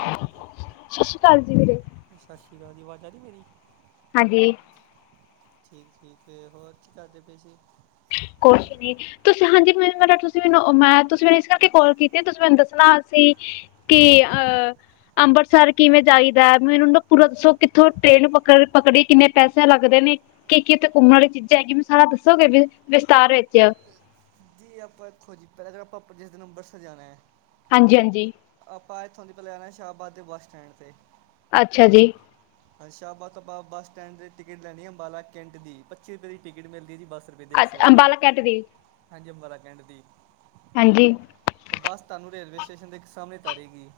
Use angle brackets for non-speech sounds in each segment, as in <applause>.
Hello, ਸਤਿ ਸ਼੍ਰੀ ਅਕਾਲ ਜੀ ਵੀਰੇ। ਸਤਿ ਸ਼੍ਰੀ ਅਕਾਲ ਜੀ, ਆਵਾਜ਼ ਆ ਰਹੀ ਮੇਰੀ? ਹਾਂਜੀ ਠੀਕ-ਠੀਕ, ਹੋਰ ਕੀ ਕਰਦੇ ਪਏ ਸੀ? ਕੁਛ ਨੀ ਤੁਸੀਂ ਹਾਂਜੀ ਮ ਮ ਤੁਸੀਂ ਮੈਨੂੰ ਮੈਂ ਤੁਸੀਂ ਮੈਨੂੰ ਇਸ ਕਰਕੇ ਕਾਲ ਕੀਤੀ ਤੁਸੀਂ ਮੈਨੂੰ ਦੱਸਣਾ ਸੀਂ ਕਿ ਅਹ ਅੰਮ੍ਰਿਤਸਰ ਕਿਵੇਂ ਜਾਈਦਾ ਮੈਨੂੰ ਨਾ ਪੂਰਾ ਦੱਸੋ ਕਿੱਥੋਂ ਟ੍ਰੇਨ ਪਕ ਘੱਟੋ ਘੱਟ ਦੀ ਕਿੰਨੇ ਪੈਸੇ ਲੱਗਦੇ ਨੇ, ਕਿ ਕੀ ਕਿੱਥੇ ਘੁੰਮਣ ਚੀਜ਼ਾਂ ਹੈਗੀਆਂ ਮੈਨੂੰ ਸਾਰਾ ਦੱਸੋਗੇ ਵੀ ਵਿਸਥਾਰ ਵਿੱਚ ਕੀ ਆਪਾਂ ਦੇਖੋ ਜੀ, ਪਹਿਲਾਂ ਅਗਰ ਆਪਾਂ ਜਿਸ ਦਿਨ ਅੰਬਰਸਰ ਜਾਣਾ ਹੈ ਹਾਂਜੀ ਹਾਂਜੀ ਆਪਾਂ, ਇੱਥੋਂ ਦੀ ਪਹਿਲੇ ਜਾਣਾ ਸ਼ਾਹਬਾਦ ਦੇ ਬੱਸ ਸਟੈਂਡ ਤੇ ਅੱਛਾ ਜੀ ਸ਼ਾਹਬਾਦ ਤੋਂ ਬਾਅਦ, ਆਪਾਂ ਬੱਸ ਸਟੈਂਡ ਤੇ ਟਿਕਟ ਲੈਣੀ ਆ ਅੰਬਾਲਾ ਕੈਂਟ ਦੀ, ਪੱਚੀ ਰੁਪਏ ਦੀ ਟਿਕਟ ਮਿਲਦੀ ਜੀ ਬੱਸ ਅਛ ਅੰਬਾਲਾ ਕੈਂਟ ਦੀ ਅੰਬਾਲਾ ਕੈਂਟ ਦੀ ਹਾਂਜੀ ਬਸ, ਤੁਹਾਨੂੰ ਰੇਲਵੇ ਸਟ ਸਟੇਸ਼ਨ ਦੇ ਸਾਹਮਣੇ ਉਤਾਰੇਗੀ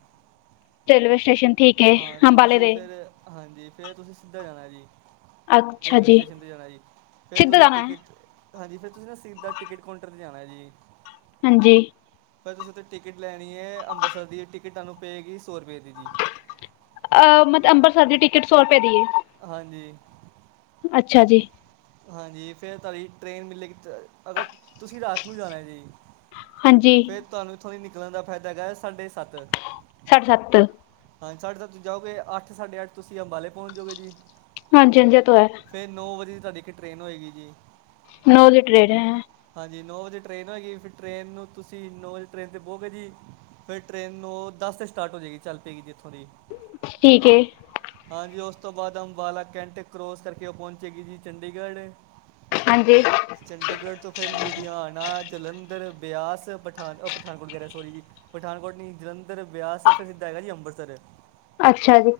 ਰੇਲਵੇ ਸਟੇਸ਼ਨ ਠੀਕ ਹੈ ਹਾਂਜੀ, ਅੰਬਾਲੇ ਤੁਸੀਂ ਦੇ ਫਿਰ ਹਾਂਜੀ, ਫਿਰ ਤੁਸੀਂ ਸਿੱਧਾ ਜਾਣਾ ਜੀ ਅੱਛਾ ਰੇਲਵੇ ਜੀ ਸਟੇਸ਼ਨ ਤੇ ਜਾਣਾ ਜੀ, ਫੇਰ ਸਿੱਧਾ ਤੁਸੀਂ ਜਾਣਾ ਹੈ ਟਿਕਟ ਹਾਂਜੀ, ਫਿਰ ਤੁਸੀਂ ਨਾ ਸਿੱਧਾ ਟਿਕਟ ਕਾਊਂਟਰ ਤੇ ਜਾਣਾ ਜੀ ਹਾਂਜੀ ਫੇਰ ਤੁਸੀਂ ਉਥੋਂ ਟਿਕਟ ਲੈਣੀ ਹੈ, ਅੰਬਰਸਰ ਦੀ ਟਿਕਟ, ਤੁਹਾਨੂੰ ਪਏਗੀ ਸੌ ਰੁਪਏ ਦੀ ਜੀ ਅਹ ਮਤਲਬ, ਅੰਬਰਸਰ ਦੀ ਟਿਕਟ ਸੌ ਰੁਪਏ ਦੀ ਹੈ ਹਾਂਜੀ ਅੱਛਾ ਜੀ ਹਾਂਜੀ, ਫਿਰ ਤੁਹਾਡੀ ਟ੍ਰੇਨ ਮਿਲੇਗੀ ਅਗਰ ਤੁਸੀਂ ਰਾਤ ਨੂੰ ਜਾਣਾ ਜੀ,। ਹਾਂਜੀ ਫੇਰ ਤੁਹਾਨੂੰ ਇੱਥੋਂ ਦੀ ਨਿਕਲਣ ਦਾ ਫ਼ਾਇਦਾ ਹੈਗਾ ਸਾਢੇ ਸੱਤ ਸਾਢੇ -ਸੱਤ ਸਾਢੇ ਸੱਤ ਜਾਓਗੇ, ਅੱਠ ਸਾਢੇ ਅੱਠ, ਤੁਸੀਂ ਅੰਬਾਲੇ ਪਹੁੰਚ ਜਾਓਗੇ ਜੀ। ਹਾਂਜੀ, ਹਾਂਜੀ ਇਹ ਤੋ ਹੈ। ਫਿਰ ਨੌ ਵਜੇ ਦੀ ਤੁਹਾਡੀ ਇੱਕ ਟ੍ਰਰੇਨ ਹੋਏਗੀ ਜੀ। ਨੌ ਲੀਟਰ ਰਹਿ ਗਿਆ ਹੈ। ਹਾਂਜੀ ਨੌ ਵਜੇ ਟ੍ਰਰੇਨ ਹੋਏਗੀ, ਫਿਰ ਟਰੇਨ ਨੂੰ ਤੁਸੀਂ ਨੌ ਵਜੇ ਟ੍ਰੇਨ 'ਤੇ ਬਹੋਗੇ ਜੀ। ਫੇਿਰ ਟ੍ਰਰੇਨ ਨੂੰ ਦਸ ਤੇ ਸਟਾਰਟ ਹੋ ਜਾਏਗੀ ਚੱਲ ਪਏਗੀ ਜੀ ਇੱਥੋਂ ਦੀ ਠੀਕ ਏ ਹਾਂਜੀ ਉਸ ਤੋਂ ਬਾਅਦ ਅੰਬਾਲਾ ਕੈਂਟ ਕਰੋਸ ਕਰਕੇ ਉਹ ਪਹੁੰਚੇਗੀ ਜੀ ਚੰਡੀਗੜ੍ਹ ਹਾਂਜੀ ਫੇਰ ਲੁਧਿਆਣਾ ਜਲੰਧਰ ਜੰਰ ਬਿਆਸ ਪਠਾਨ ਪਠਾਨਕੋਟ ਵਗੈਰਾ ਸੋਰੀ ਜੀ ਪਠਾਨਕੋਟ ਨਹੀਂ ਜਲੰਧਰ, ਬਿਆਸ ਫਿਰ ਸਿੱਧਾ ਹੈਗਾ ਜੀ ਅੰਬ ਅੰਮ੍ਰਿਤਸਰ ਅੱਛਾ ਜੀ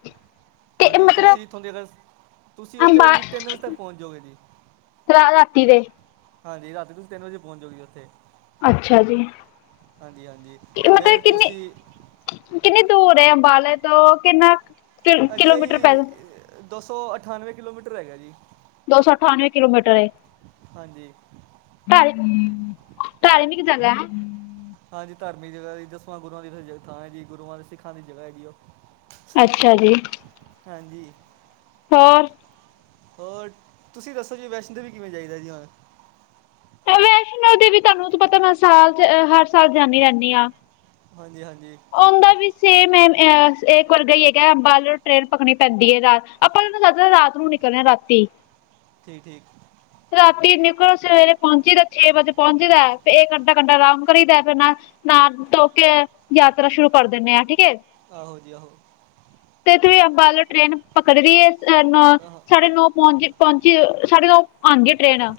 ਤੇ ਹਾਂਜੀ ਮਤਲਬ ਤੁਸੀਂ ਇਥੋਂ ਦੇ ਅਗਰ ਤੁਸੀਂ ਉੱਥੇ ਜੀ ਤਿੰਨ ਵਜੇ ਤੱਕ ਪਹੁੰਚ ਜਾੋਗੇ ਜੀ ਸ਼ਰਾ ਰਾਤੀ ਦੇ ਹਾਂਜੀ ਰਾਤੀ ਨੂੰ ਤਿੰਨ ਵਜੇ ਪਹੁੰਚੋਗੇ ਉਥੇ ਅੱਛਾ ਜੀ ਹਾਂਜੀ ਮਤਲਬ ਫਿਰ ਕਿੰਨੀ ਤੁਸੀਂ ਕਿੰਨੀ ਦੂਰ ਹੈ ਅੰਬਾਲਾ ਤੋਂ ਕਿੰਨਾ ਅਜਿਹਾ ਕਿਲੋਮੀਟਰ ਹੀ ਪੈਦਾਲ ਦੋ ਸੌ ਅਠਾਨਵੇਂ ਕਿਲੋਮੀਟਰ ਹੈਗਾ ਜੀ ਦੋ ਸੌ ਅਠਾਨਵੇਂ ਕਿਲੋਮੀਟਰ ਹਾਂਜੀ ਧਾਰਮਿਕ ਜਗ੍ਹਾ ਹੈ ਹਾਂਜੀ ਧਾਰਮਿਕ ਜਗ੍ਹਾ ਦਸਵਾਂ ਗੁਰੂਆਂ ਦੀ ਥਾਂ ਹੈ ਜੀ ਗੁਰੂਆਂ ਦੇ ਸਿੱਖਾਂ ਦੀ ਜਗ੍ਹਾ ਹੈ ਜੀ ਉਹ ਅੱਛਾ ਜੀ ਹਾਂਜੀ ਫਰ ਹੋਰ ਤੁਸੀਂ ਦੱਸੋ ਜੀ ਵੈਸ਼ਨੋ ਦੇਵੀ ਕਿਵੇਂ ਚਾਹੀਦਾ ਜੀ ਹੁਣ ਵੈਸ਼ਨੋ ਦੇਵੀ, ਤੁਹਾਨੂੰ ਤੂੰ ਪਤਾ ਮੈਂ ਸਾਲ ਚ ਹਰ ਸਾਲ ਜਾਂਦੀ ਰਹਿੰਦੀ ਹਾਂ। ਹਾਂਜੀ ਹਾਂਜੀ ਉਹਦਾ ਵੀ ਸੇਮ ਹੈ ਅ ਇੱਕ ਵਰਗਾ ਹੀ ਬੱਲ ਟ੍ਰੇਨ ਪਕਣੀ ਪੈਂਦੀ ਹੈ ਰਾਤ ਆਪਾਂ ਇਹਨੂੰ ਦੱਸਦੇ ਰਾਤ ਨੂੰ ਨਿਕਲਣੇ ਰਾਤੀ ਠੀਕ ਠੀਕ ਰਾਤੀ ਇੰਨੀੇ ਸਵੇਰੇ ਪਹੁੰਚੀ ਦਾ ਛੇ ਵਜੇ ਪਹੁੰਚਦਾ ਇਹ ਘੰਟਾ ਘੰਟਾ ਆਰਾਮ ਕਰੀਦਾ ਫਿਰ ਨਾ ਧੋ ਕੇ ਯਾਤਰਾ ਸ਼ੁਰੂ ਕਰ ਦਿੰਦੇ ਆਾਂ ਠੀਕ ਏ ਆਹੋ ਜੀ ਆਹੋ ਵੱਲ ਟ੍ਰੇਨ ਪਕੜ ਰਹੀ ਹੈਹ ਆਹ ਸਾਡੇ ਨੌ ਪਹੁੰਚ ਪਹੁੰਚੀ ਸਾਢੇ ਨੌ ਆਾਂਗੇ ਟ੍ਰੇਨ ਆ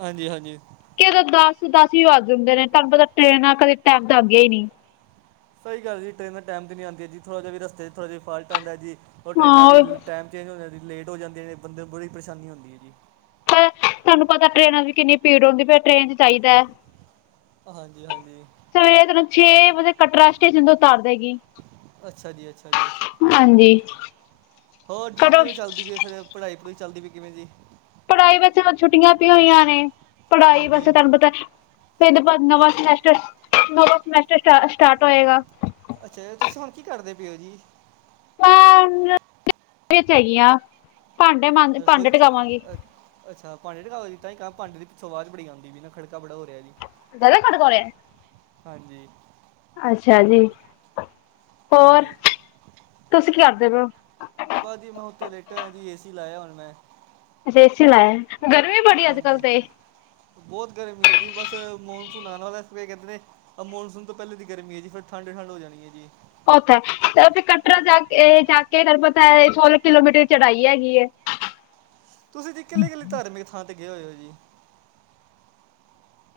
ਹਾਂਜੀ ਹਾਂਜੀ ਕਿਤੇ ਦੱਸਾਂ ਦਸ ਵੀ ਵੱਜ ਜਾਂਦੇ ਨੇ ਤੁਹਾਨੂੰ ਪਤਾ ਟਰੇਨਾਂ ਕਦੇ ਟਾਈਮ ਦਾ ਆਗ ਗਿਆ ਹੀ ਨਹੀਂ ਸਹੀ ਗੱਲ ਟ੍ਰੇਨਰ ਟਾਈਮ ਤੇ ਨਹੀਂ ਆਉਂਦੀਆਂ ਥੋੜਾ ਜਿਹਾ ਵੀ ਰਸਤੇ ਚ ਥੋੜਾ ਜਿਹਾ ਫਾਲਟ ਆਂਦਾ ਜੀ ਉਹ ਟ੍ਰਰੇਨਾਂ ਦੀ ਟਾਈਮ ਚੇਂਜ ਹੋ ਜਾਂ ਲੇਟ ਹੋ ਜਾਂਦੀ ਨੇ ਬੰਦੇ ਨੂੰ ਬੜੀੇ ਪਰੇਸ਼ਾਨੀ ਹੁੰਦੀ ਹੈ ਜੀ ਪਰ ਤੁਹਾਨੂੰ ਪਤਾ ਟ੍ਰੇਨਾਂ ਚ ਕਿੰਨੀ ਪੀੜ ਹੁੰਦੀ ਟ੍ਰੇਨ ਚ ਚਾਹੀਦਾ ਹੈ ਹਾਂਜੀ ਹਾਂਜੀ ਸਵੇਰੇ ਤੈਨੂੰ ਛੇ ਵਜੇ ਕਟਰਾ ਸਟ ਤੋਂ ਉਤਾਰ ਦੇਗੀ ਅੱਛਾ ਜੀ ਅੱਛਾ ਜੀ ਹਾਂਜੀ। ਹੋਰ ਜੀ ਕਟਰਾ ਕਿਵੇਂ ਚੱਲਦੀ ਪਈ ਫਿਰ ਪੜ੍ਹਾਈ ਪੜ੍ਹੁਈ ਚੱਲਦੀ ਪਈ ਕਿਵੇਂ ਜੀ ਪੜ੍ਹਾਈ ਵਿੱਚ ਛੁੱਟੀਆਂ ਪ ਹੋਈਆਂ ਨੇ ਪੜ੍ਹਾਈ ਹਾਂਜੀ ਵੈਸੇ ਤੁਹਾਨੂੰ ਪਤਾ ਫਰ ਇਹਦੇ ਬਾਅਦ ਅੱਛਾ ਨਵਾਂਸਮੇਂਸਟਰ ਨ ਸਮੈਸਟਰ ਸਟ ਸਟਾਰਟ ਹੋਏਗਾ ਅੱਛਾ ਤੁਸੀਂ ਹੁਣ ਕੀ ਕਰਦੇ ਪਏਓ ਜੀ ਹੈਗੀਆਂ ਰਸੋਈ ਅੱਛਾ ਭਾਂਡੇ ਰਕਾ ਦੀ ਤਾਂ ਹੀ ਭਾਂਡੇ ਦੀ ਸਵਾਦ ਬੜੀ ਆਉਂਦੀ ਵੀ ਨਾ ਖੜਕ ਗੱਲ ਖੜ ਕੋ ਹਾਂਜੀ ਅੱਛਾ ਜੀ ਹੋਰ ਹਾਂਜੀ ਤੁਸੀਂ ਕੀ ਕਰਦੇ ਪ ਹੋ ਬਾ ਜੀ ਮੈਂ ਉੱਥੇ ਲੇਟਾ ਹੋਇਆ ਜੀ ਏ ਸੀ ਲਾਇਆ ਹੁਣ ਮੈਂ ਅੱਛ ਏਸੀ ਲਾਇਆ ਗਰਮੀ ਬੜੀ ਅੱਜ ਕੱਲ ਹਾਂਜੀ, ਤੇ ਬਹੁਤ ਗਰਮੀ ਹੈ ਜੀ ਬਸ ਮ ਧੁਣਨਾਂ ਵਾਲਾ ਇਹ ਕਹਿੰਦੇ ਆ ਮੌਨਸੂਨ ਤੋਂ ਪਹਿਲੇ ਦੀ ਗਰਮੀ ਹੈ ਜੀ ਫਿਰ ਠੰਡ-ਠੰਡ ਆ ਜਾਣੀ ਐ ਜੀ। ਉੱਥੇ ਤੇ ਉਥੇ ਕਟਰਾ ਜਾ-ਜਾ ਕੇਰਪਤ ਸੋਲਾਂ ਕਿਲੋਮੀਟਰ ਚੜਾਈ ਹੈਗੀ ਐ, ਤੁਸੀਂ ਜੀ ਇਕੱਲ ਇਕੱਲੀ ਧਾਰਮਿਕ ਥਾਂ ਤੇ ਗਏ ਹੋਏ ਹੋ ਜੀ?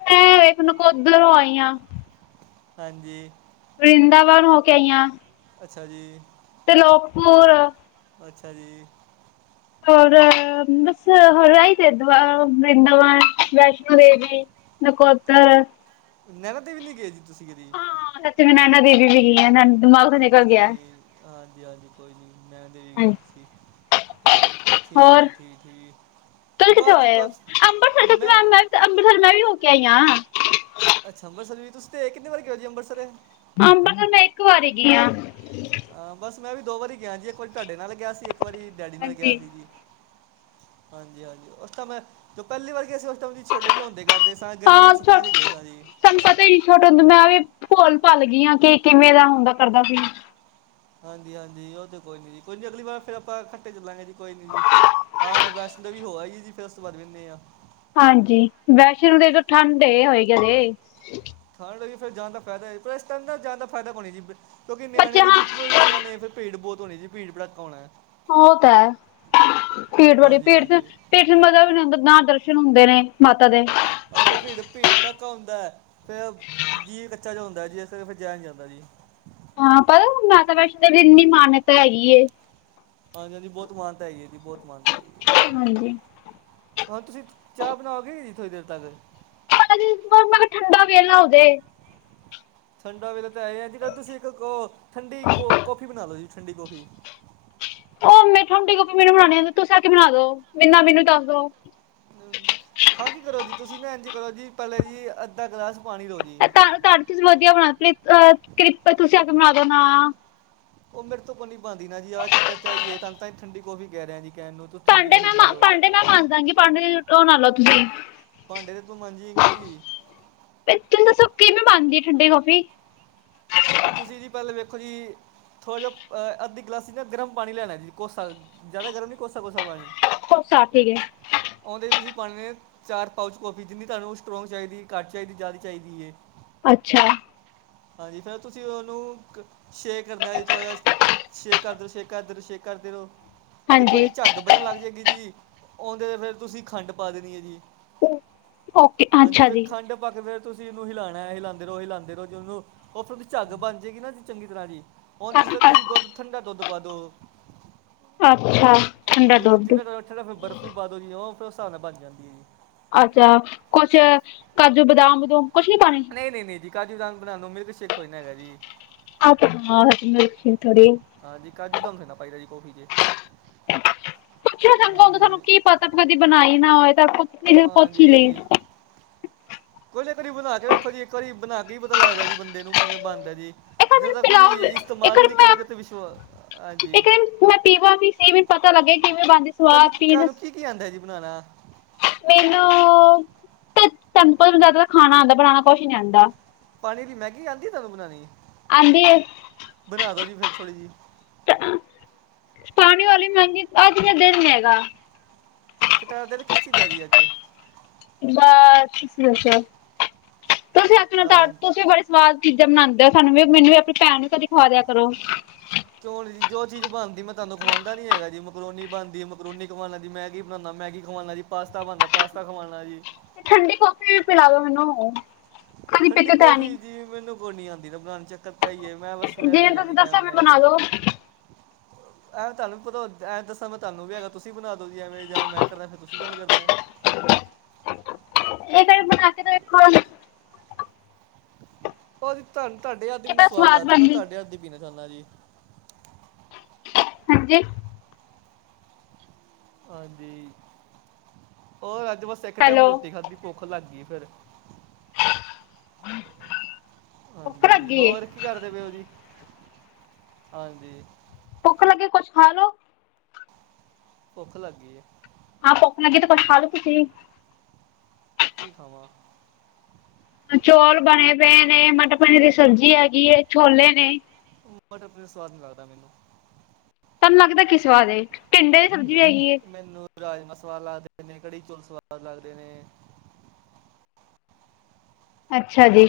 ਮੈਂ ਵੇਖ ਨਕੋਦਰੋਂ ਆਈ ਆ। ਹਾਂਜੀ, ਵਰਿੰਦਾਵਨ ਹੋ ਕੇ ਆਈ ਆਂ। ਅੱਛਾ ਜੀ, ਤੇ ਲੋਗਪੁਰ ਅੱਛਾ ਜੀ, ਹੋਰ ਬਸ ਹਰਈ ਤੇਦ ਵਰਿਦਾਵਨ ਵੈਸ਼ਨੋ ਦੇਵੀ, ਨਾਕੋਦਰ, ਨੇਨਾ ਦੇਵੀ ਤੇ ਵੀ ਨੀ ਗਏ ਜੀ, ਤੁਸੀਂ ਕਦੀ? ਹੈਗੀ ਆ। ਦਿਮਾਗ ਤੋਂ ਨਿਕਲ ਅੱਛਾ ਗਿਆ। ਜੀ, ਹਾਂਜੀ-ਹਾਂਜੀ ਕੋਈ ਨੀ ਮੈਂ ਦੇਵੀ ਗਏ ਹਾਂਜੀ। ਸੀ। ਠੀਕ-ਠੀਕ-ਠੀਕ-ਠੀਕ, ਕੱਲ ਕਿੱਥੇ ਆਏ ਹੋ, ਅੰਮ੍ਰਿਤਸਰ ਮੈਂ ਮੈਂ ਅੰਮ੍ਰਤਸਰ ਮੈਂ ਵੀ ਹੋ ਕੇ ਆਈ ਆ। ਅੱਛਾ ਅੰਮ੍ਰਿਤਸਰ ਵੀ ਤੁਸੀਂ ਕਿੰਨੀ ਵਾਰੀ ਗਏ ਔ ਜੀ ਅੰਮ੍ਰਿਤਸਰ, ਅੰਬਰਸਰ ਮੈਂ ਇੱਕ ਵਾਰੀ ਗਈ ਆ। ਹਾਂ ਬਸ ਮੈਂ ਵੀ ਦੋ ਵਾਰੀ ਗਿਆ ਜੀ, ਇੱਕ ਵਾਰੀ ਤੁਹਾਡੇ ਨਾਲ ਗਿਆ ਸੀ ਇੱਕ ਇੱਕ ਵਾਰੀ ਡੈਡੀ ਨਾਲ ਗਿਆ ਹਾਂਜੀ ਸੀ, ਜੀ ਹਾਂਜੀ-ਹਾਂਜੀ ਉਸਦਾ ਮੈਂ ਜੋ ਪਹਿਲੀ ਵਾਰ ਗਿਆ ਸੀ। ਜੀ ਛੋਟੇ ਜਿਹੇ ਹੁੰਦੇ ਕਰਦੇ, ਸਾਂ ਗਰਮੀ ਦੀ ਹਾਂ ਛੋ ਛੁਟੀਆਂ ਚ ਗਏ ਸਾਂ ਜੀ। ਭੁਲ-ਭੱਲ ਗਈਆਂ ਕਿ ਕਿਵੇਂ ਦਾ ਹੁੰਦਾ ਕਰਦਾ ਸੀ। ਹਾਂਜੀ-ਹਾਂਜੀ, ਉਹ ਤੇ ਕੋਈ ਨੀ ਜੀ ਕੋਈ ਨੀ ਅਗਲੀ ਵਾਰ ਫੇਰ ਆਪਾਂ ਖੱਟੇ ਚੱਲਾਂਗੇ ਜੀ। ਕੋਈ ਨੀ ਜੀ ਆਹ ਹੁਣ ਵੈਸ਼ਨੋ ਦੇਵੀ ਹੋਆ, ਜੀ ਫੇਰ ਉਸ ਤੋਂ ਬਾਅਦ ਵੀ ਇਨਦੇ ਆ। ਹਾਂਜੀ, ਵੈਸ਼ਨੋ ਦੇਵੀ ਠੰਡ ਹੋਏਗੀ ਹਲੇ। ਖਾਣ ਲੱਗੀ ਫੇਰ ਜਾਣ ਦਾ ਫਾਇਦਾ, ਪਰ ਇਸ ਤਰ੍ਹਾਂ ਦਾ ਜਾਣ ਦਾ ਫਾਇਦਾ ਪਾਣੀ ਜੀ। ਕਿਉਂਕਿ ਬੱਚੇ ਨਿਆਣਿਆਂ ਦੀ ਹਾਂ ਛੁੱਟੀਆਂ ਹੋਈ ਨੇ ਫੇਰ ਭੀੜ ਬਹੁਤ ਹੋਣੀ ਜੀ ਭੀੜ ਭੜਾਕ ਬਹੁਤ ਹੋਣਾ। ਉਹ ਤਾਂ ਹੈ ਭੀੜ ਬੜੀ ਹਾਂਜੀ ਭੀੜ ਚ ਹਾਂਜੀ ਪੀੜ ਚ ਮ ਵੀ ਨੀ ਹੁੰਦਾ। ਦ ਹੁੰਦੇ ਨੇ ਮਾਤਾ ਦੇ, ਹਾਂਜੀ, ਉਹ ਭੀੜ ਭੀੜ ਪਟਾਕਾ ਹੁੰਦਾ ਹੈ, ਫੇਰ ਜੀਅ ਕੱਚਾ ਜਿਹਾ ਹੁੰਦਾ ਜੀ ਇਸ ਕਰਕੇ ਫਿਰ ਜਾਇਆ ਨੀ ਜਾਂਦਾ ਜੀ। ਹਾਂ ਪਤਾ ਮਾਤਾ ਵੈਸ਼ਨੋ ਦੇ ਇੰਨੀ ਮਾਨਤਾ ਹੈਗੀ ਐ। ਹਾਂਜੀ-ਹਾਂਜੀ, ਬਹੁਤ ਮਾਨਤਾ ਹੈਗੀ ਐ, ਜੀ ਬਹੁਤ ਮਾਨਤਾ ਹਾਂਜੀ ਹਾਂ ਤੁਸੀਂ ਚਾਹ ਬਣਾਓਗੇ, ਜੀ ਥੋੜੀ ਦੇਰ ਤੱਕ? ਮੈਂ ਕਿਹਾ ਠੰਡਾ ਵੇਹਲਾ ਹੋਜੇ। ਠੰਡਾ ਵੇਲੇ ਤਾਂ ਇਹ ਆ ਜਿਹੜਾ ਤੁਸੀਂ ਇੱਕ ਠੰਡੀ ਕੌਫੀ ਬਣਾ ਲਓ ਜੀ। ਠੰਡੀ ਕੌਫੀ, ਉਹ ਮੇ ਠੋਡੀ ਗੋਭੀ ਮੈਨੂੰ ਬਣਾਣੀ ਹੁੰਦੀ ਤੁਸੀ ਆ ਕੇ ਬਣਾ ਦੋ ਮਿੰਨਾ ਮੈਨੂੰ ਦੱਸ ਦੋ ਹਾਂ ਕੀ ਕਰੋ ਜੀ, ਤੁਸੀਂ ਨਾ ਇਝ ਕਰੋ ਜੀ ਪਹਿਲੇ ਜੀ ਅੱਧਾ ਗਲਾਸ ਪਾਣੀ ਲਓ ਜੀ ਤੁਹਾ ਤੁਸੀਂ ਵਧੀਆ ਬਣਾ ਕਿਰਪਾ ਤੁਸੀਂ ਆ ਕੇ ਬਣਾ ਦੋ ਨਾ, ਉਹ ਮੇਰੇ ਤੋਂ ਕੋਨੀ ਬਣਂਦੀ ਨਾ ਜੀ ਆਹ ਚੱਕਰ ਤੇ ਆਈਏ, ਤਨ ਤਾਂ ਠੰਡੀ ਕੌਫੀ ਕਹਿ ਰਿਹਾ ਜੀ। ਕਹਿਣ ਨੂੰ ਤੂੰ ਠੰਡੀ ਭਾਂਡੇ ਕੌਫੀ ਬਣਾ ਮੈਂ ਲਓ ਪਾਂਡੇ ਮੈਂ ਮਾਜਦਗੀ ਪਾਂਡੇ ਔ ਨਾ ਲਓ ਤੁਸੀਂ ਭਾਂਡੇ ਤੇ ਤੂੰ ਮਾਜੇਗੀ। ਦੱਸੋ ਕਿਵੇਂ ਬਣਦੀ ਐ ਠੰਡੀੇ ਕੌਫੀ? ਪੁੱਖਰੀ, ਥੋੜ੍ਹਾ ਜਿਹਾ ਅੱਧੀ ਗਲਾਸੀ ਨਾ ਗਰਮ ਪਾਣੀ ਲੈਣਾ, ਜੀ ਕੋਸਾ ਜ਼ਿਆਦਾ ਗਰਮ ਨਹੀਂ ਕੋਸਾ ਕੋਸਾ ਪਾਣੀ ਹੋਰ ਸਾ ਠੀਕ ਹੈ, ਆਉਂਦੇ ਹੀ ਤੁਸੀਂ ਪਾਣੇ ਨੇ ਚਾਰ ਪਾਊਚ ਕੋਫੀ ਜਿੰਨੀ ਤੁਹਾਨੂੰ ਸਟਰੋਂਗ ਚਾਹੀਦੀ, ਘੱਟ ਚਾਹੀਦੀ ਜ਼ਿਆਦਾ ਚਾਹੀਦੀ ਹੈ। ਅੱਛਾ। ਹਾਂਜੀ ਫੇਰ ਤੁਸੀਂ ਉਹਨੂੰ ਛੇ ਕਰਨਾ ਜ ਥੋ ਜਿਹਾ ਛੇਕਧਰ ਛੇਕਧਰ ਛੇਕ ਕਰਦੇ ਰੋ ਤੇ ਹਾਂਜੀ ਤੁਹਾਡੀ ਝੱਗ ਬਣਨ ਲੱਗ ਜਾਏਗੀ ਜੀ ਆਉਂਦੇ ਤੇ ਫਿਰ ਤੁਸੀਂ ਖੰਡ ਪਾ ਦੇਣੀ ਹੈ ਜੀ ਓਕੇ ਹਾਂਜੀ ਅੱਛਾ ਫਿਰ ਜੀ। ਖੰਡ ਪਾ ਕੇ ਫਿਰ ਤੁਸੀਂ ਇਹਨੂੰ ਹਿਲਾਣਾ ਹੈ ਹਿਲਾਂਦੇ ਰੋ-ਹਿਲਾਂਦੇ ਰੋ ਜਦੋਂ ਉਹਤੋਂ ਦੀ ਝੱਗ ਬਣ ਜਾਏਗੀ ਚੰਗੀ ਤਰ੍ਹਾਂ ਜੀ ਉਹ ਜਿਸ ਵੇ ਤੁਸੀਂ ਦੁੱਧ ਠੰਡਾ ਦੁੱਧ ਪਾ ਦੋ ਅੱਛਾ਼। ਹਾਂਜੀ ਜਿਹਦੇ ਨਾਲ ਠ ਫਿਰ ਬਰਫ਼ ਵੀ ਨਾਲੋਂ ਜੀ ਫਿਰ ਉਹ ਉਸ ਹਿਸਾਬ ਨਾਲ ਬਣ ਜਾਂਦੀ ਏ। ਅੱਛਾ ਕੁਛ ਕਾਜੂ, ਬਦਾਮ-ਬਦੂਮ ਕੁਛ ਨੀ ਪਾਣੇ? ਨਹੀਂ ਨਹੀਂ ਨਹੀਂ ਜੀ ਕਾਜੂ ਬਦਾਮ ਬਣਾ ਨੂੰ ਮਿਲਕ ਸ਼ੇਕ ਥੋੜੀ ਨਾ ਹੈਗਾ ਜੀ। <unintelligible> ਹਾਂਜੀ ਕਾਜੂ ਬਦਾਮ ਥੌੜੀ ਨਾ ਪਾਈਦਾ ਜੀ ਕੋੌਫੀ ਚ ਪੁੱਛਣਾ ਚੰਗਾ ਹੁੰਦਾ, ਸਾਨੂੰ ਹਾਂਜੀ ਕੀ ਪਤਾ ਕਦੀ ਬਣਾਈ ਨਾ ਹੋਏ। ਤਾਂ ਪੁੱਛ ਹੀ ਲਈ- ਕੁਛ ਇੱਕ ਵਾਰੀ ਬਣਾਕੇ ਵੇਖੋ ਜੀ, ਇੱਕ ਵਾਰੀ ਬਣਾ ਕੇ ਹੀ ਪਤਾ ਲੱਗਦਾ ਜੀ ਬੰਦੇ ਨੂੰ ਕਿਵੇਂ ਬਣਦਾ ਜੀ। ਇੱਕ ਵਾਰ ਜਿੱ ਮੈਨੂੰ ਦਾੱਕ ਤੁਸੀਂ ਪਿਲਾਓ ਇੱਕ ਇਸਤੇਮਾਲ ਵਾਰ ਨਹੀਂ ਮੈਂ ਕਰੋਗੇ ਕਿਤੇ ਵਿਸ਼ਵਾ ਹਾਂਜੀ ਇੱਕ ਦਿਨ ਮੈਂ ਪੀਵਾਂ ਵੀ ਸਹੀ ਮੈਨੂੰ ਪਤਾ ਲੱਗੇ ਕਿਵੇਂ ਬਣਦੀ ਸਵਾਦ ਚੀਜ ਬਣਾਣਾ ਮੈਨੂੰ ਤਾਨ ਪਤਾ ਜ਼ਿਆਦਾ ਖਾਣਾ ਆਦਾ ਬਣਾਣਾ ਕੁਛ ਨਹੀਂ ਆਦਾ। ਪਾਣੀ ਦੀ ਮੈਗੀ ਆਉਂਦੀ ਆ ਤੁਹਾਨੂੰ ਬਣਾਉਣੀ ਆਉਂਦੀ ਬਣਾ ਦੋ ਜੀ ਫਿਰ ਥੋੜ੍ਹੀ ਜਿਹੀ ਪਾਣੀ ਵਾਲੀ ਮਹਿੰਗੀ ਅੱਜ ਨਾ ਦਿਨ ਨੀ ਹੈਗਾ। ਟਦੇ ਕਿਸ ਦਾ ਜੀ ਅੱਜੇ- ਅੱਛਾ-ਅੱਛਾ ਤੁਸੀਂ ਆਪਣਾ ਦਸ ਅਹ ਤੁਸੀ ਬੜੀ ਸਵਾਦ ਚੀਜ਼ਾਂ ਬਣਾਦੇ ਆ ਸਾਨੂੰ ਵੀ ਮੈਨੂੰ ਵੀ ਆਪਣੀ ਭੈਣ ਨੂੰ ਕਦੇ ਖਾ ਦਿਆ ਕਰੋ। ਕਿਉਂ ਜੋ ਚੀਜ਼ ਬਣਦੀ ਮੈਂ ਤਹਾਨੂੰ ਖਵਾਦਾ ਨੀ ਹੈਗਾ, ਮਕਰੋਨੀ ਬਣਦੀ ਮਕਰੋਨੀ ਕਮਾ ਲੈਂਦੀ ਮੈਂਗੀ ਬਣਾਦਾ। ਮੈਗੀ ਖਵਾਣਾ ਜੀ ਪਾਸਤਾ ਬਣਦਾ ਪਾਸਤਾ ਖਵਾਣਾ ਜੀ। ਤੇ ਠੰਡੀ ਕੌਫੀ ਵੀ ਪਿਲਾ ਦੋ ਮੈਨੂੰ- ਕਦੀ ਠੰਡੀ ਪੀਤੀ ਤਾਂ ਕੌਫੀ ਨੀ ਜੀ ਮੈਨੂੰ ਕੋ ਨੀ ਆਂਦੀ ਨਾ ਬਣਾਣੀ ਚੱਕਰ- ਇਹ ਈ ਮੈਂ ਬਸ ਜਿਵੇਂ ਸੁਣਿਆ-ਸੁਣਿਆ ਤੁਸੀਂ ਜੀ ਕੈ ਦੱਸਿਆ ਮੈਂ ਬਣਾਈ ਦੀ ਬਣਾ ਦੋ ਐਂ ਤੁਹਾਨੂੰ ਪਤਾ ਐਂ ਦੱਸਾਂ ਮੈਂ ਤੁਹਾਨੂੰ ਕਹਿ ਰਿਹਾ ਤੁਸੀਂ ਬਣਾ ਦੋ ਵੇਂ ਜਾਵੇ ਮੈਂ ਕਰਨਾ ਫਿਰ ਤੁਸੀਂ ਵੀਵੇਂ ਕਰਨਾ <unintelligible> ਉਹਜੀ ਤੁ ਤੁਹਾਡੇ ਹੱਥ ਦੀ ਮੈਨੂੰ ਕਿੱਦਾਂ ਸਵਾਦ ਲੱਗਦੀ ਮੈਂ ਬਣਦੀ ਤੁਹਾਡੇ ਹੱਥ ਦੀ ਪੀਣਾ ਚਾਹੰਦਾ ਜੀ। ਹਾਂਜੀ ਹਾਂਜੀ ਓਰ ਅੱਜ ਬਸ ਇੱਕ ਟੈਮ ਹੈਲੋ ਰੋਟੀ ਖਾਧੀ ਭੁੱਖ ਲੱਗ ਗਈ। ਫਿਰ <inaudible> ਭੁੱਖ ਹਾਂਜੀ ਲੱਗੀ ਏ ਹੋਰ ਕੀ ਕਰਦੇ ਪਏਓ ਜੀ? ਹਾਂਜੀ- ਭੁੱਖ ਲੱਗੇ ਕੁੱਛ ਖਾ ਲੋ- ਭੁੱਖ ਲੱਗ ਗਈ। ਹਾਂ ਭੁੱਖ ਲੱਗੇ ਤੇ ਕੁਛ ਖਾਲੋ ਤੁਸੀਂ ਕੀ ਖਾਵਾਂ? ਚੋਲ ਬਣੇ ਪਏ ਨੇ, ਮਟਰ ਪਨੀਰ ਦੀ ਸਬਜ਼ੀ ਹੈਗੀ ਛੋਲੇ ਨੇ- ਮਟਰ ਪਨੀਰ ਸਵਾਦ ਨੀ ਲੱਗਦਾ ਮੈਨੂੰ- ਤੁਹਾਨੂੰ ਲੱਗਦਾ ਕੀ ਸਵਾਦ ਏ? ਟਿੰਡੇ ਦੀ ਸਬਜ਼ੀ ਵੀ ਹੈਗੀ ਏ। ਇੰਨੇ ਕੜੀ ਚੌਲ ਸਵਾਦ ਲੱਗਦੇ ਨੇ- ਅੱਛਾ ਜੀ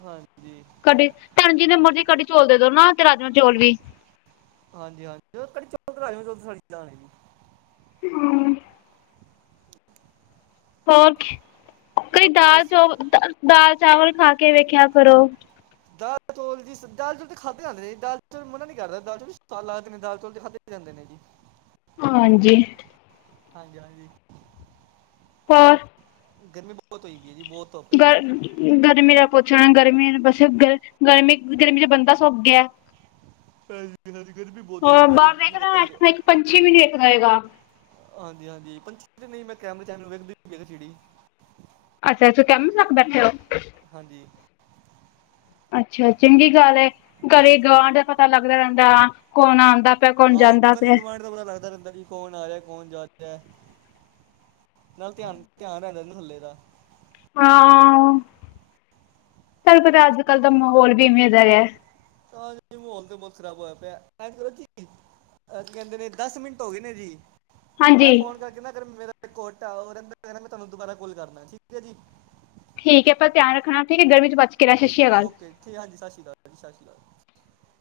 ਹਾਂਜੀ ਕਦੇ ਧਨ ਜੀ ਨੇ ਮਰਜੀ ਕਦੀ- ਚੋਲ ਦੇ ਦੋ ਨਾ ਤੇ ਰਾਜਮਾਂ ਚੌਲ ਵੀ- ਹਾਂਜੀ-ਹਾਂਜੀ <unintelligible> ਹੂੰ। ਹੋਰ ਕਈ ਬਸ ਦਾਲ-ਚੋਲ ਦਾਲ ਚਾਵਲ ਖਾ ਕੇ ਵੇਖਿਆ ਕਰੋ ਦਾਲ ਚੌਲ ਜੀ, ਦਾਲ ਚੋਲ ਤੇ ਖਾਧੇ ਆਂਦੇ ਨੇ, ਦਾਲ ਚੋਲ ਮਨਾ ਨੀ ਕਰਦਾ ਦਾਲ ਚੋਲ ਸਵਾਦ ਲੱਗਦੇ ਨੇ ਦਾਲ ਚੋਲ ਤੇ ਖਾਧੇ ਜਾਂਦੇ ਨੇ <inaudible> ਹਾਂਜੀ ਹਾਂਜੀ ਹਾਂਜੀ ਹੋਰ ਗਰਮੀ ਬਹੁਤ ਹੋਈ ਪਈ ਹੈ ਜੀ ਬਹੁਤ ਧੁੱਪ ਹੈ ਗਰ ਬਾਹਰ ਗਰਮੀ ਦਾ ਪੁੱਛਣ ਗਰਮੀ ਬਸ ਗਰਮੀ ਗਰਮੀ ਚ ਬੰਦਾ ਸੋਕ ਏ ਐ ਗਰਮੀ ਬਹੁਤ ਹੋਈ ਪਈ ਹੈ ਜੀ, ਕੀ ਕਰੀਏ? ਰਹੇਗਾ ਹਾਂਜੀ ਹਾਂਜੀ, ਪੰਛੀ ਤੇ ਨਹੀਂ ਮੈਂ ਕੈਮਰੇ ਵਿੱਚ <unintelligible> ਵੇਖਦੀ ਚਿੜੀ <unintelligible> ਰਖ ਬੈਠੇ ੳ ਹਾਂਜੀ ਅੱਛਾ, ਚੰਗੀ ਗੱਲ ਏ ਘਰੇ ਗਾਂ ਦਾ ਪਤਾ ਲੱਗਦਾ ਰਹਿੰਦਾ ਕੋਨ ਆਂਦਾ ਪਿਆ ਕੌਣ ਹਾਂ, ਜਾਂਦਾ ਗਲੀ ਪਿਆ। ਗਵਾਂਢ ਦਾ ਪਤਾ ਲੱਗਦਾ ਰਹਿੰਦੇ ਕਿ ਕੌਨ ਆ ਰਿਹਾ ਕੌਨ ਜਾ ਰਿਹਾ ਨਾਲ ਧਿਆਨ ਧਿਆਨ ਰਹਿੰਦੇ ਨਾ ਥਲੇ ਦਾ ਹਾਂ, ਚੱਲ ਪਤਾ ਅੱਜ ਕੱਲ ਦਾ ਮਾਹੌਲ ਵੀ ਇਵੇਂ ਦਾ ਐ ਹੈ ਹਾਂਜੀ, ਮੋਹਲ ਤੇ ਬਹੁਤ ਖ਼ਰਾਬ ਹੋਇਆ ਪਿਆ <unintelligible> ਅਹ ਕਹਿੰਦੇ ਨੇ ਦਸ ਮਿੰਟ ਹੋ ਗਏ ਨੇ ਜੀ, ਮੈਂ ਹਾਂਜੀ ਫੋਨ ਕਰਕੇ ਨਾ ਅਗਰ ਮੇਰਾ ਇਕ <unintelligible> ਉਹ ਰਹਿੰਦਾ ਕਹਿੰਦਾ ਮੈਂ ਤੁਹਾਨੂੰ ਦੁਬਾਰਾ ਕੋਲ ਕਰਨਾ, ਠੀਕ ਹੈ ਜੀ ਠੀਕ ਹੈ, ਅਪਨਾ ਧਿਆਨ ਰੱਖਣਾ, ਠੀਕ ਹੈ ਗਰਮੀ ਚ ਬ ਠੀਕ ਓਕੇ ਠੀਕ ਹਾਂਜੀ ਸਤਿ ਸ਼੍ਰੀ ਅਕਾਲ ਹਾਂ ਸਤਿ ਸ਼੍ਰੀ ਅਕਾਲ-